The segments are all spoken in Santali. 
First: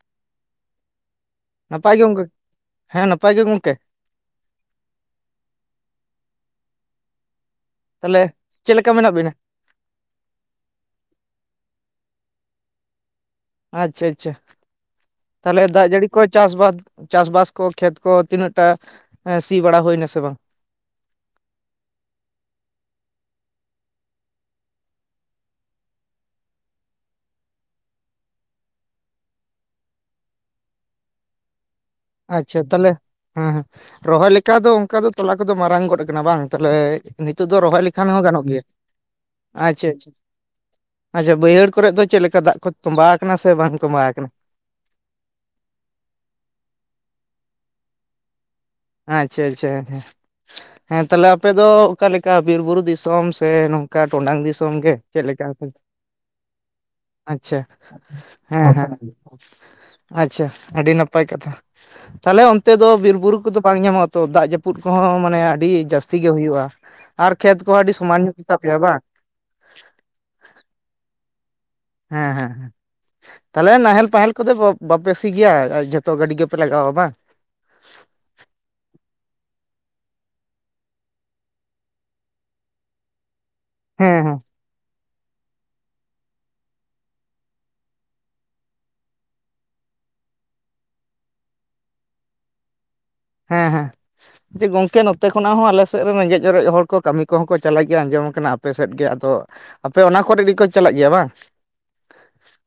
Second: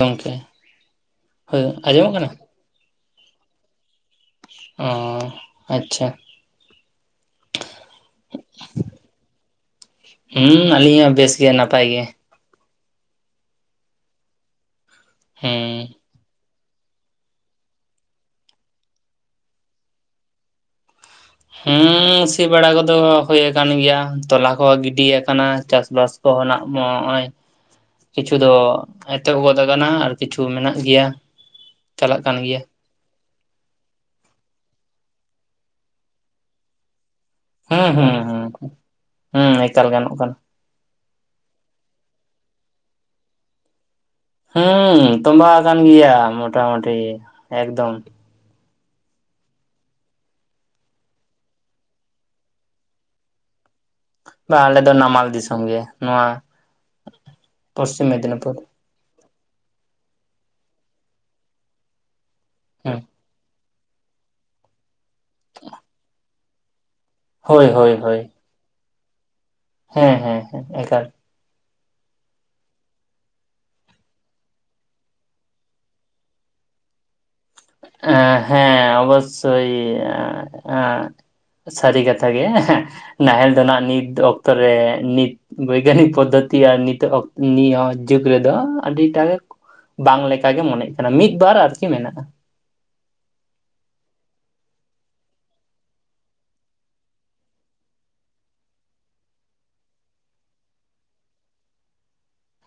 ᱜᱚᱝᱠᱮ, ᱦᱳᱭ ᱱᱟᱯᱟᱭ ᱜᱮ ᱟᱸᱡᱚᱢᱚᱜ ᱜᱚᱝᱠᱮ ᱠᱟᱱᱟ? ᱦᱮᱸ ᱱᱟᱯᱟᱭ ᱜᱮ ᱜᱚᱝᱠᱮ᱾ ᱚ ᱟᱪᱪᱷᱟ᱾ ᱛᱟᱦᱞᱮ ᱪᱮᱫ ᱞᱮᱠᱟ ᱢᱮᱱᱟᱜ ᱵᱤᱱᱟ? ᱦᱩᱸ ᱟᱹᱞᱤᱧ ᱦᱚᱸ ᱵᱮᱥ ᱜᱮ ᱱᱟᱯᱟᱭ ᱜᱮ᱾ ᱟᱪᱪᱷᱟ ᱟᱪᱪᱷᱟ, ᱛᱟᱦᱞᱮ ᱦᱩᱸ ᱫᱟᱜ ᱡᱟᱹᱲᱤ ᱠᱚ ᱪᱟᱥ ᱵᱟᱫᱽ, ᱪᱟᱥ ᱵᱟᱥ ᱠᱚ ᱠᱷᱮᱛ ᱠᱚ ᱛᱤᱱᱟᱹᱜ ᱴᱟ ᱮᱸ ᱥᱤ ᱵᱟᱲᱟ ᱦᱩᱭᱱᱟ ᱥᱮ ᱵᱟᱝ? ᱦᱩᱸ ᱥᱤ ᱵᱟᱲᱟ ᱠᱚᱫᱚ ᱦᱳᱭ ᱟᱠᱟᱱ ᱜᱮᱭᱟ, ᱛᱚᱞᱟ ᱠᱚᱦᱚᱸ ᱜᱤᱰᱤᱭᱟᱠᱟᱱᱟ ᱪᱟᱥᱵᱟᱥ ᱠᱚᱦᱚ ᱱᱟᱜ ᱢᱚᱜᱼᱚᱭ ᱠᱤᱪᱷᱩ ᱫᱚ ᱮᱛᱚᱦᱚᱵ ᱜᱚᱫ ᱟᱠᱟᱱᱟ ᱟᱨ ᱠᱤᱪᱷᱩ ᱢᱮᱱᱟᱜ ᱜᱮᱭᱟ᱾ ᱪᱟᱞᱟᱜ ᱠᱟᱱ ᱜᱮᱭᱟ ᱟᱪᱪᱷᱟ ᱛᱟᱦᱚᱞᱮ ᱦᱮᱸ ᱦᱮᱸ ᱨᱚᱦᱚᱭ ᱞᱮᱠᱟ ᱫᱚ ᱚᱱᱠᱟ ᱫᱚ ᱛᱚᱞᱟ ᱠᱚᱫᱚ ᱢᱟᱨᱟᱝ ᱜᱚᱫ ᱟᱠᱟᱱᱟ ᱵᱟᱝ ᱛᱟᱦᱚᱞᱮ? ᱱᱤᱛᱳ ᱫᱚ ᱨᱚᱦᱚᱭ ᱦᱩᱸ ᱞᱮᱠᱷᱟᱱ ᱦᱩᱸ ᱦᱚᱸ ᱦᱩᱸ ᱜᱟᱱᱚᱜ ᱜᱮᱭᱟ᱾ ᱦᱩᱸ ᱮᱠᱟᱞ ᱟᱪᱪᱷᱟ, ᱟᱪᱪᱷᱟ ᱜᱟᱱᱚᱜ ᱠᱟᱱᱟ ᱟᱪᱪᱷᱟ ᱵᱟᱹᱭᱦᱟᱹᱲ ᱠᱚᱨᱮ ᱫᱚ ᱪᱮᱫ ᱞᱮᱠᱟ ᱫᱟᱜ ᱠᱚ ᱴᱚᱸᱵᱟᱣ ᱟᱠᱟᱱᱟ ᱥᱮ ᱵᱟᱝ ᱴᱚᱸᱵᱟᱣ ᱟᱠᱟᱱᱟ? ᱦᱩᱸ ᱛᱚᱸᱵᱟ ᱟᱠᱟᱱ ᱜᱮᱭᱟ ᱢᱚᱴᱟ ᱢᱩᱴᱤ ᱮᱠᱫᱚᱢ᱾ ᱟᱪᱪᱷᱟ, ᱟᱪᱪᱷᱟ ᱦᱮᱸ ᱛᱟᱦᱚᱞᱮ ᱟᱯᱮ ᱫᱚ ᱚᱠᱟ ᱞᱮᱠᱟ ᱵᱤᱨ ᱵᱩᱨᱩ ᱫᱤᱥᱚᱢ ᱥᱮ ᱚᱱᱠᱟ ᱴᱚᱰᱟᱝ ᱵᱟ ᱫᱤᱥᱚᱢ ᱟᱞᱮ ᱫᱚ ᱜᱮ ᱪᱮᱫ ᱱᱟᱢᱟᱞ ᱞᱮᱠᱟ? ᱫᱤᱥᱚᱢ ᱜᱮ ᱱᱚᱣᱟ ᱟᱪᱪᱷᱟ, ᱯᱚᱥᱪᱤᱢ ᱢᱮᱫᱽᱱᱤᱯᱩᱨ ᱦᱮᱸ ᱦᱮᱸ᱾ ᱟᱪᱪᱷᱟ ᱟᱹᱰᱤ ᱱᱟᱯᱟᱭ ᱠᱟᱛᱷᱟ ᱛᱟᱦᱚᱞᱮ ᱚᱱᱛᱮ ᱫᱚ ᱦᱮᱸ ᱵᱤᱨ ᱵᱩᱨᱩ ᱠᱚᱫᱚ ᱵᱟᱝ ᱧᱟᱢᱚᱜᱼᱟ ᱛᱚ ᱫᱟᱜ ᱡᱟᱹᱯᱩᱫ ᱠᱚᱦᱚᱸ ᱢᱟᱱᱮ ᱟᱹᱰᱤ ᱡᱟᱹᱥᱛᱤ ᱜᱮ ᱦᱩᱭᱩᱜᱼᱟ, ᱟᱨ ᱠᱷᱮᱛ ᱦᱳᱭ ᱠᱚᱦᱚᱸ ᱦᱳᱭ ᱟᱹᱰᱤ ᱦᱳᱭ ᱥᱚᱢᱟᱱ ᱛᱟᱯᱮᱭᱟ ᱵᱟᱝ? ᱦᱮᱸ ᱦᱮᱸ ᱦᱮᱸ ᱮᱠᱟᱞ ᱦᱮᱸ ᱦᱮᱸ ᱦᱮᱸ ᱛᱟᱦᱚᱞᱮ ᱱᱟᱦᱮᱞ ᱯᱟᱦᱮᱞ ᱠᱚᱫᱚ ᱵᱟᱯᱮ ᱥᱤ ᱜᱮᱭᱟ ᱡᱷᱚᱛᱚ ᱜᱟᱹᱰᱤ ᱜᱮᱯᱮ ᱞᱟᱜᱟᱣᱟ ᱵᱟᱝ? ᱮᱸ ᱦᱮᱸ ᱚᱵᱚᱥᱳᱭ [unintelligible] ᱥᱟᱹᱨᱤ ᱠᱟᱛᱷᱟ ᱜᱮ [unintelligible] ᱱᱟᱦᱮᱞ ᱫᱚ ᱦᱟᱜ ᱱᱤᱛ ᱦᱮᱸ ᱦᱮᱸ ᱚᱠᱛᱚ ᱨᱮ ᱱᱤᱛ ᱵᱳᱭᱜᱟᱱᱤᱠ ᱯᱚᱫᱽᱫᱷᱚᱛᱤ ᱟᱨ ᱱᱤᱛᱚᱜ ᱱᱤᱭᱟᱹ ᱡᱩᱜᱽ ᱨᱮᱫᱚ ᱟᱹᱰᱤᱴᱟᱜ ᱵᱟᱝ ᱞᱮᱠᱟᱜᱮ ᱢᱚᱱᱮᱜ ᱠᱟᱱᱟ ᱢᱤᱫᱵᱟᱨ ᱟᱨᱠᱤ ᱢᱮᱱᱟᱜᱼᱟ᱾ ᱦᱮᱸ ᱦᱮᱸ ᱡᱮ ᱜᱚᱝᱠᱮ ᱱᱚᱛᱮ ᱠᱷᱚᱱᱟᱜ ᱦᱚᱸ ᱟᱞᱮ ᱥᱮᱫ ᱨᱮᱱ ᱨᱮᱸᱜᱮᱡ ᱚᱨᱮᱡ ᱦᱚᱲ ᱠᱚ ᱠᱟᱹᱢᱤ ᱠᱚᱦᱚᱸ ᱠᱚ ᱪᱟᱞᱟᱜ ᱜᱮᱭᱟ ᱟᱸᱡᱚᱢ ᱠᱟᱱᱟ ᱟᱯᱮ ᱥᱮᱫ ᱜᱮ᱾ ᱟᱫᱚ ᱟᱯᱮ ᱚᱱᱟ ᱠᱚᱨᱮ ᱜᱮᱠᱚ ᱪᱟᱞᱟᱜ ᱜᱮᱭᱟ ᱵᱟᱝ?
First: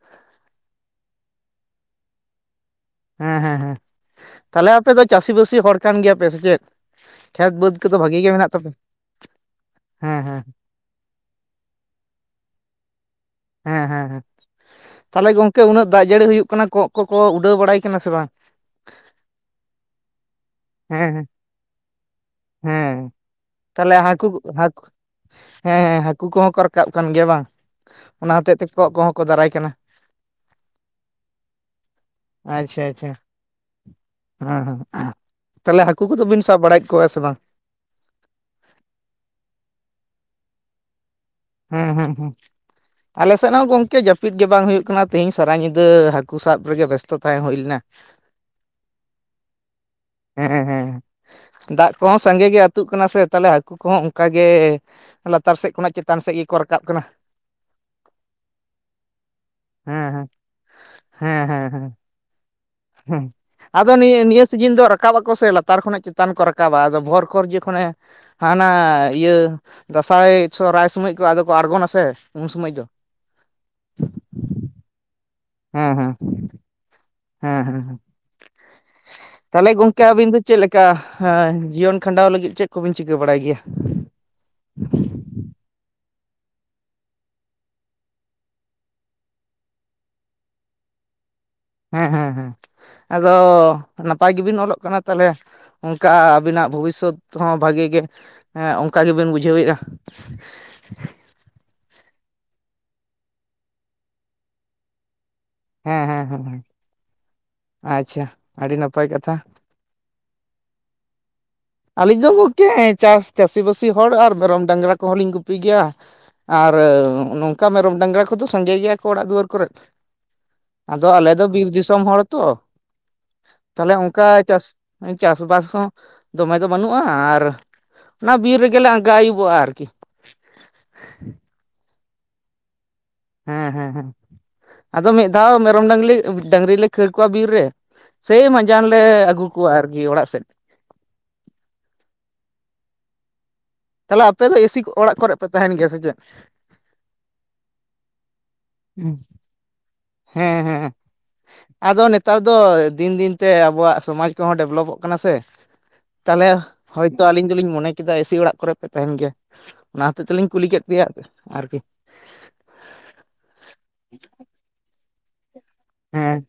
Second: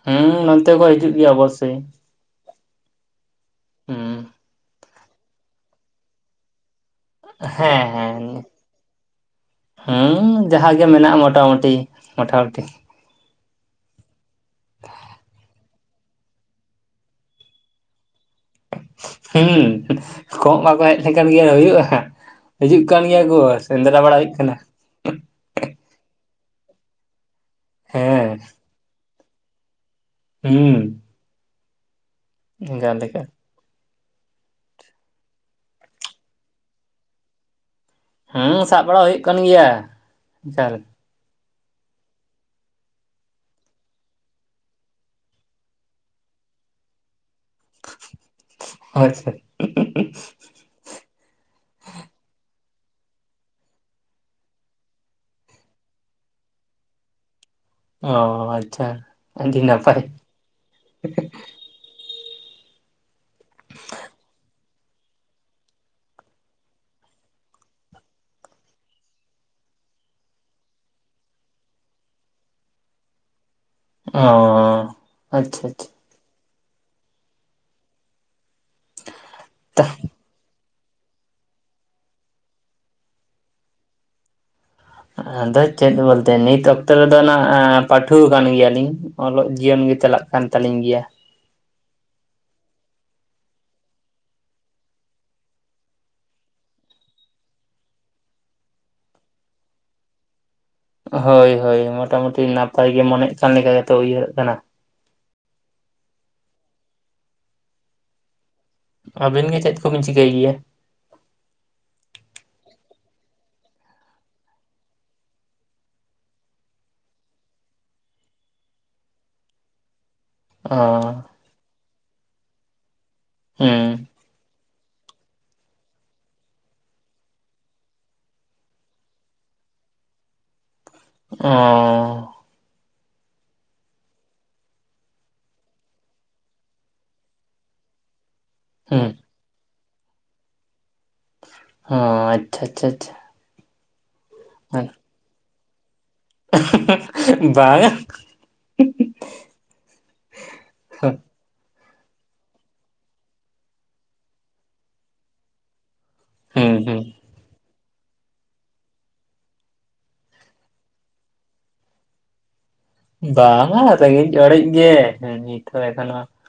ᱦᱮᱸ ᱱᱚᱱᱛᱮ ᱠᱚ ᱦᱤᱡᱩᱜ ᱜᱮᱭᱟ ᱚᱵᱚᱥᱥᱳᱭ᱾ ᱦᱮᱸ, ᱦᱮᱸ, ᱦᱮᱸ ᱦᱩᱸ ᱛᱟᱦᱚᱞᱮ ᱟᱯᱮ ᱫᱚ ᱪᱟᱹᱥᱤ ᱵᱟᱹᱥᱤ ᱦᱚᱲ ᱠᱟᱱ ᱜᱮᱭᱟ ᱯᱮ ᱥᱮ ᱪᱮᱫ? ᱠᱷᱮᱛ ᱦᱮᱸ, ᱵᱟᱹᱫᱽ ᱠᱚᱫᱚ ᱵᱷᱟᱜᱤ ᱦᱮᱸ, ᱜᱮ ᱢᱮᱱᱟᱜ ᱛᱟᱯᱮ ᱦᱮᱸ, ᱦᱩᱸ ᱡᱟᱦᱟᱸ ᱜᱮ ᱢᱮᱱᱟᱜᱼᱟ ᱢᱚᱴᱟᱢᱩᱴᱤ ᱢᱚᱴᱟᱢᱩᱴᱤ ᱦᱮᱸ ᱦᱮᱸ ᱦᱮᱸ ᱛᱟᱦᱚᱞᱮ ᱜᱚᱝᱠᱮ ᱩᱱᱟᱹᱜ ᱫᱟᱜ ᱡᱟᱹᱲᱤ ᱦᱩᱭᱩᱜ ᱠᱟᱱᱟ ᱠᱚᱸᱜ ᱠᱚᱠᱚ ᱩᱰᱟᱹᱣ ᱵᱟᱲᱟᱭ ᱠᱟᱱᱟ ᱥᱮ ᱵᱟᱝ? ᱦᱮᱸ ᱠᱚᱜ ᱵᱟᱠᱚ ᱦᱮᱡ ᱦᱮᱸ ᱦᱮᱸ ᱞᱮᱠᱷᱟᱱ ᱜᱮ ᱦᱩᱭᱩᱜᱼᱟ ᱾ ᱦᱤᱡᱩᱜ ᱦᱮᱸ ᱠᱟᱱ ᱜᱮᱭᱟ ᱠᱚ ᱛᱟᱦᱚᱞᱮ ᱥᱮᱸᱫᱽᱨᱟ ᱵᱟᱲᱟ ᱦᱟᱹᱠᱩ ᱦᱩᱭᱩᱜ ᱠᱟᱱᱟ ᱾ ᱦᱟᱹᱠᱩ ᱦᱮᱸ ᱦᱮᱸ ᱦᱟᱹᱠᱩ ᱠᱚᱦᱚᱸ ᱠᱚ ᱨᱟᱠᱟᱵ ᱠᱟᱱ ᱜᱮᱭᱟ ᱵᱟᱝ ᱚᱱᱟ ᱦᱮᱸ ᱦᱚᱛᱮᱜ ᱛᱮ ᱠᱚᱸᱜ ᱠᱚᱦᱚᱸ ᱠᱚ ᱫᱟᱨᱟᱭ ᱠᱟᱱᱟ ᱾ ᱦᱩᱸ ᱾ ᱟᱪᱪᱷᱟ ᱟᱪᱪᱷᱟ ᱞᱮᱠᱟ ᱾ ᱦᱮᱸ ᱦᱮᱸ ᱛᱟᱦᱚᱞᱮ ᱦᱟᱹᱠᱩ ᱠᱚᱫᱚ ᱵᱤᱱ ᱥᱟᱵ ᱵᱟᱲᱟᱭᱮᱫ ᱠᱚᱣᱟ ᱥᱮ ᱵᱟᱝ? ᱦᱮᱸ ᱥᱟᱵ ᱵᱟᱲᱟ ᱦᱩᱭᱩᱜ ᱠᱟᱱ ᱜᱮᱭᱟ ᱾ ᱦᱩᱸ ᱦᱩᱸ ᱦᱩᱸ ᱾ ᱟᱞᱮ ᱥᱮᱫ ᱦᱚᱸ ᱜᱚᱢᱠᱮ ᱡᱟᱹᱯᱤᱫ ᱜᱮ ᱵᱟᱝ ᱦᱩᱭᱩᱜ ᱠᱟᱱᱟ ᱛᱮᱦᱤᱧ ᱥᱟᱨᱟ ᱧᱤᱫᱟᱹ ᱦᱟᱹᱠᱩ ᱥᱟᱵ ᱨᱮᱜᱮ ᱵᱮᱥᱛᱚ ᱛᱟᱦᱮᱸ ᱦᱩᱭ ᱞᱮᱱᱟ ᱾ ᱟᱪᱪᱷᱟ ᱾ ᱦᱮᱸ ᱦᱮᱸ ᱫᱟᱜ ᱠᱚᱦᱚᱸ ᱥᱟᱸᱜᱮ ᱜᱮ ᱟᱹᱛᱩᱜ ᱠᱟᱱᱟ ᱥᱮ ᱛᱟᱦᱚᱞᱮ ᱦᱟᱹᱠᱩ ᱠᱚᱦᱚᱸ ᱚᱱᱠᱟ ᱜᱮ ᱞᱟᱛᱟᱨ ᱥᱮᱫ ᱠᱷᱚᱱᱟᱜ ᱪᱮᱛ ᱪᱮᱛᱟᱱ ᱥᱮᱫ ᱜᱮᱠᱚ ᱨᱟᱠᱟᱵ ᱠᱟᱱᱟ ᱾ ᱚ ᱟᱪᱪᱷᱟ ᱟᱹᱰᱤ ᱱᱟᱯᱟᱭ ᱦᱮᱸ ᱾ ᱦᱮᱸ ᱦᱮᱸ ᱦᱮᱸ ᱟᱫᱚ ᱱᱤᱭᱟᱹ ᱱᱤᱭᱟᱹ ᱥᱤᱡᱤᱱ ᱫᱚ ᱨᱟᱠᱟᱵ ᱟᱠᱚ ᱥᱮ ᱞᱟᱛᱟᱨ ᱠᱷᱚᱱᱟᱜ ᱪᱮᱛᱟᱱ ᱠᱚ ᱨᱟᱠᱟᱵᱟ᱾ ᱟᱫᱚ ᱵᱷᱳᱨ ᱠᱷᱚᱨ ᱡᱚᱠᱷᱚᱱᱮ ᱦᱟᱱᱟ ᱤᱭᱟᱹ ᱫᱟᱸᱥᱟᱭ ᱥᱨᱟᱭ ᱥᱚᱢᱚᱭ ᱠᱚ ᱟᱫᱚ ᱠᱚ ᱟᱬᱜᱚᱱᱟᱥᱮ ᱩᱱ ᱥᱚᱢᱚᱭ ᱫᱚ ᱾ ᱚ ᱟᱪᱪᱷᱟ ᱟᱪᱪᱷᱟ ᱾ ᱦᱮᱸ ᱦᱮᱸ ᱦᱮᱸ ᱦᱮᱸ ᱛᱟᱦᱚᱞᱮ ᱜᱚᱝᱠᱮ ᱟᱹᱵᱤᱱ ᱫᱚ ᱪᱮᱫ ᱞᱮᱠ? ᱪᱤᱠᱟ ᱦᱟᱸ ᱡᱤᱭᱚᱱ ᱠᱷᱟᱸᱰᱟᱣ ᱞᱟᱹᱜᱤᱫ ᱪᱮᱫ ᱠᱚᱵᱤᱱ ᱪᱤᱠᱟᱹ ᱵᱟᱲᱟᱭ ᱜᱮᱭᱟ? ᱟᱫᱚ ᱪᱮᱫ ᱵᱚᱞᱛᱮ ᱱᱤᱛ ᱚᱠᱛᱚ ᱨᱮᱫᱚ ᱱᱟᱜ ᱯᱟᱹᱴᱷᱩᱣ ᱠᱟᱱ ᱜᱮᱭᱟᱞᱤᱧ ᱚᱞᱚᱜ ᱡᱤᱭᱚᱱ ᱜᱮ ᱪᱟᱞᱟᱜ ᱠᱟᱱ ᱛᱟᱹᱞᱤᱧ ᱜᱮᱭᱟ ᱾ ᱦᱮᱸ ᱦᱮᱸ ᱦᱮᱸ ᱟᱫᱚ ᱱᱟᱯᱟᱭ ᱜᱮᱵᱤᱱ ᱚᱞᱚᱜ ᱠᱟᱱᱟ ᱛᱟᱦᱚᱞᱮ ᱾ ᱚᱱᱠᱟ ᱟᱹᱵᱤᱱᱟᱜ ᱵᱷᱚᱵᱤᱥᱥᱚᱛ ᱦᱚᱸ ᱵᱷᱟᱜᱮ ᱜᱮ ᱚᱱᱠᱟ ᱜᱮᱵᱤᱱ ᱵᱩᱡᱷᱟᱹᱣᱮᱫᱼᱟ? ᱦᱳᱭ ᱦᱳᱭ ᱢᱚᱴᱟᱢᱩᱴᱤ ᱱᱟᱯᱟᱭ ᱜᱮ ᱢᱚᱱᱮᱜ ᱠᱟᱱ ᱞᱮᱠᱟ ᱜᱮᱛᱚ ᱩᱭᱦᱟᱹᱨᱟᱜ ᱠᱟᱱᱟ ᱾ ᱦᱮᱸ ᱦᱮᱸ ᱦᱮᱸ ᱟᱪᱪᱷᱟ ᱾ ᱟᱹᱵᱤᱱ ᱜᱮ ᱪᱮᱫ ᱠᱚᱵᱤᱱ ᱪᱤᱠᱟᱹᱭ ᱜᱮᱭᱟ ᱾ ᱟᱹᱞᱤᱧ ᱫᱚ ᱜᱚᱢᱠᱮ ᱪᱟᱥ ᱪᱟᱹᱥᱤᱼᱵᱟᱹᱥᱤ ᱦᱚᱲ ᱟᱨ ᱢᱮᱨᱚᱢ ᱰᱟᱝᱨᱟ ᱠᱚᱦᱚᱸ ᱞᱤᱧ ᱜᱩᱯᱤ ᱜᱮᱭᱟ ᱾ ᱟᱨ ᱱᱚᱝᱠᱟ ᱢᱮᱨᱚᱢ ᱰᱟᱝᱨᱟ ᱠᱚᱫᱚ ᱥᱟᱸᱜᱮ ᱜᱮᱭᱟ ᱠᱚ ᱚᱲᱟᱜ ᱫᱩᱣᱟᱹᱨ ᱠᱚᱨᱮᱫ ᱾ ᱚ ᱟᱫᱚ ᱟᱞᱮ ᱫᱚ ᱵᱤᱨ ᱫᱤᱥᱚᱢ ᱦᱚᱲ ᱛᱚ ᱦᱩᱸ ᱛᱟᱦᱞᱮ ᱚᱱᱠᱟ ᱪᱟᱥᱼᱼ ᱪᱟᱥ ᱵᱟᱥ ᱦᱚᱸᱼᱼ ᱫᱚᱢᱮ ᱫᱚ ᱵᱟᱹᱱᱩᱜᱼᱟ ᱟᱨ ᱚᱱᱟ ᱵᱤᱨ ᱨᱮᱜᱮᱞᱮ ᱟᱸᱜᱟ ᱟᱹᱩᱵᱚᱜᱼᱟ ᱟᱨᱠᱤ ᱾ ᱚᱻ ᱦᱮᱸ ᱦᱮᱸ ᱦᱮᱸ ᱾ ᱟᱫᱚ ᱢᱤᱫ ᱫᱷᱟᱣ ᱢᱮᱨᱚᱢ ᱰᱟᱝᱨᱤ ᱰᱟᱝᱨᱤ ᱞᱮ ᱠᱷᱟᱹᱲ ᱠᱚᱣᱟ ᱵᱤᱨ ᱨᱮ ᱥᱮᱭ ᱢᱟ ᱢᱟᱡᱟᱱ ᱞᱮ ᱦᱩᱸ ᱟᱹᱜᱩ ᱠᱚᱣᱟ ᱟᱨᱠᱤ ᱚᱲᱟᱜ ᱥᱮᱫ ᱾ ᱚ ᱟᱪᱪᱷᱟ ᱟᱪᱪᱷᱟ ᱟᱪᱪᱷᱟ ᱾ ᱛᱟᱦᱚᱞᱮ ᱟᱯᱮ ᱫᱚ ᱮᱥᱤ ᱚᱲᱟᱜ ᱠᱚᱨᱮ ᱯᱮ ᱛᱟᱦᱮᱱ ᱜᱮᱭᱟ ᱥᱮ ᱪᱮᱫ? ᱵᱟᱝᱜᱟ ᱾ ᱦᱩᱸ᱾ ᱦᱮᱸ ᱦᱮᱸ ᱾ ᱟᱫᱚ ᱱᱮᱛᱟᱨ ᱫᱚ ᱫᱤᱱ ᱫᱤᱱᱛᱮ ᱟᱵᱚᱣᱟᱜ ᱥᱚᱢᱟᱡᱽ ᱠᱚᱦᱚᱸ ᱰᱮᱵᱷᱞᱚᱯᱚᱜ ᱠᱟᱱᱟ ᱥᱮ ᱾ ᱛᱟᱦᱚᱞᱮ ᱦᱩᱸ ᱦᱩᱸ ᱦᱚᱳᱭᱛᱳ ᱟᱞᱤᱧ ᱫᱚᱞᱤᱧ ᱢᱚᱱᱮᱼᱼ ᱠᱮᱫᱟ ᱮᱥᱤ ᱚᱲᱟᱜ ᱠᱚᱨᱮ ᱯᱮ ᱛᱟᱦᱮᱱ ᱜᱮᱭᱟ ᱚᱱᱟ ᱦᱚᱛᱮᱡ ᱛᱮᱞᱤᱧ ᱠᱩᱞᱤ ᱠᱮᱫ ᱯᱮᱭᱟ ᱟᱨᱠᱤᱼᱼ ᱵᱟᱝᱟ ᱨᱮᱸᱜᱮᱡ ᱲᱮᱡ ᱜᱮ ᱦᱮᱸ ᱱᱤᱛ ᱦᱚᱸ ᱮᱠᱷᱚᱱ ᱦᱮᱸ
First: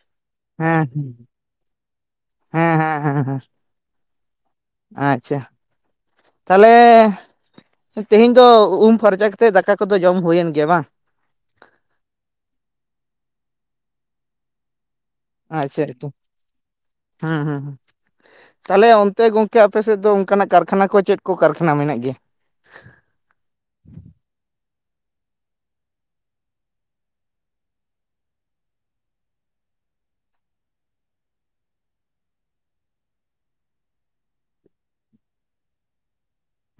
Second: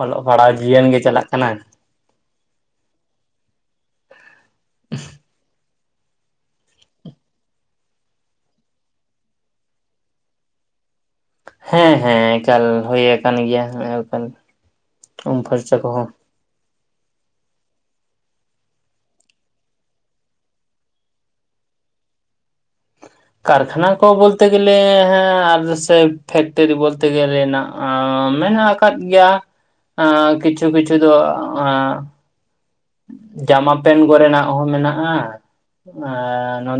ᱚᱞᱚᱜᱼᱼ ᱯᱟᱲᱦᱟᱹᱣ ᱡᱤᱭᱚᱱ ᱦᱮᱸ ᱜᱮ ᱪᱟᱞᱟᱜ ᱠᱟᱱᱟ ᱾ ᱦᱮᱸ ᱦᱮᱸ ᱦᱮᱸ ᱦᱮᱸ ᱾ ᱟᱪᱪᱷᱟ ᱾ ᱛᱟᱦᱚᱞᱮ ᱛᱮᱦᱮᱧ ᱫᱚ ᱩᱢ ᱯᱷᱟᱨᱪᱟ ᱠᱟᱛᱮᱫ ᱫᱟᱠᱟ ᱠᱚᱫᱚ ᱡᱚᱢ ᱦᱩᱭᱮᱱ ᱜᱮᱭᱟ ᱵᱟᱝ? ᱦᱮᱸ ᱦᱮᱸ ᱮᱠᱟᱞ ᱦᱩᱭ ᱟᱠᱟᱱ ᱜᱮᱭᱟ᱾ ᱩᱢ ᱯᱷᱟᱨᱪᱟ ᱟᱪᱪᱷᱟ ᱠᱚᱦᱚᱸ ᱮᱛᱩ ᱦᱮᱸ ᱦᱮᱸᱼᱼ ᱛᱟᱦᱚᱞᱮ ᱚᱱᱛᱮ ᱜᱚᱝᱠᱮ ᱟᱯᱮ ᱥᱮᱫ ᱫᱚ, ᱚᱱᱠᱟᱱᱟᱜ ᱠᱟᱨᱠᱷᱟᱱᱟ ᱠᱚ ᱪᱮᱫ ᱠᱚ, ᱠᱟᱨᱠᱷᱟᱱᱟ ᱢᱮᱱᱟᱜ ᱜᱮᱭᱟ? ᱠᱟᱨᱠᱷᱟᱱᱟ ᱠᱚ ᱵᱚᱞᱛᱮ ᱜᱮᱞᱮ ᱟᱨ ᱥᱮ ᱯᱷᱮᱠᱴᱨᱤ ᱵᱚᱞᱛᱮ ᱜᱮᱞᱮᱱᱟᱜ ᱢᱮᱱᱟᱜᱼᱟ ᱟᱠᱟᱫ ᱜᱮᱭᱟ᱾ ᱠᱤᱪᱷᱩ ᱠᱤᱪᱷᱩ ᱫᱚᱼᱼ ᱡᱟᱢᱟ ᱯᱮᱱᱴ ᱠᱚᱨᱮᱱᱟᱜ ᱦᱚᱸ ᱢᱮᱱᱟᱜᱼᱟ ᱟᱨ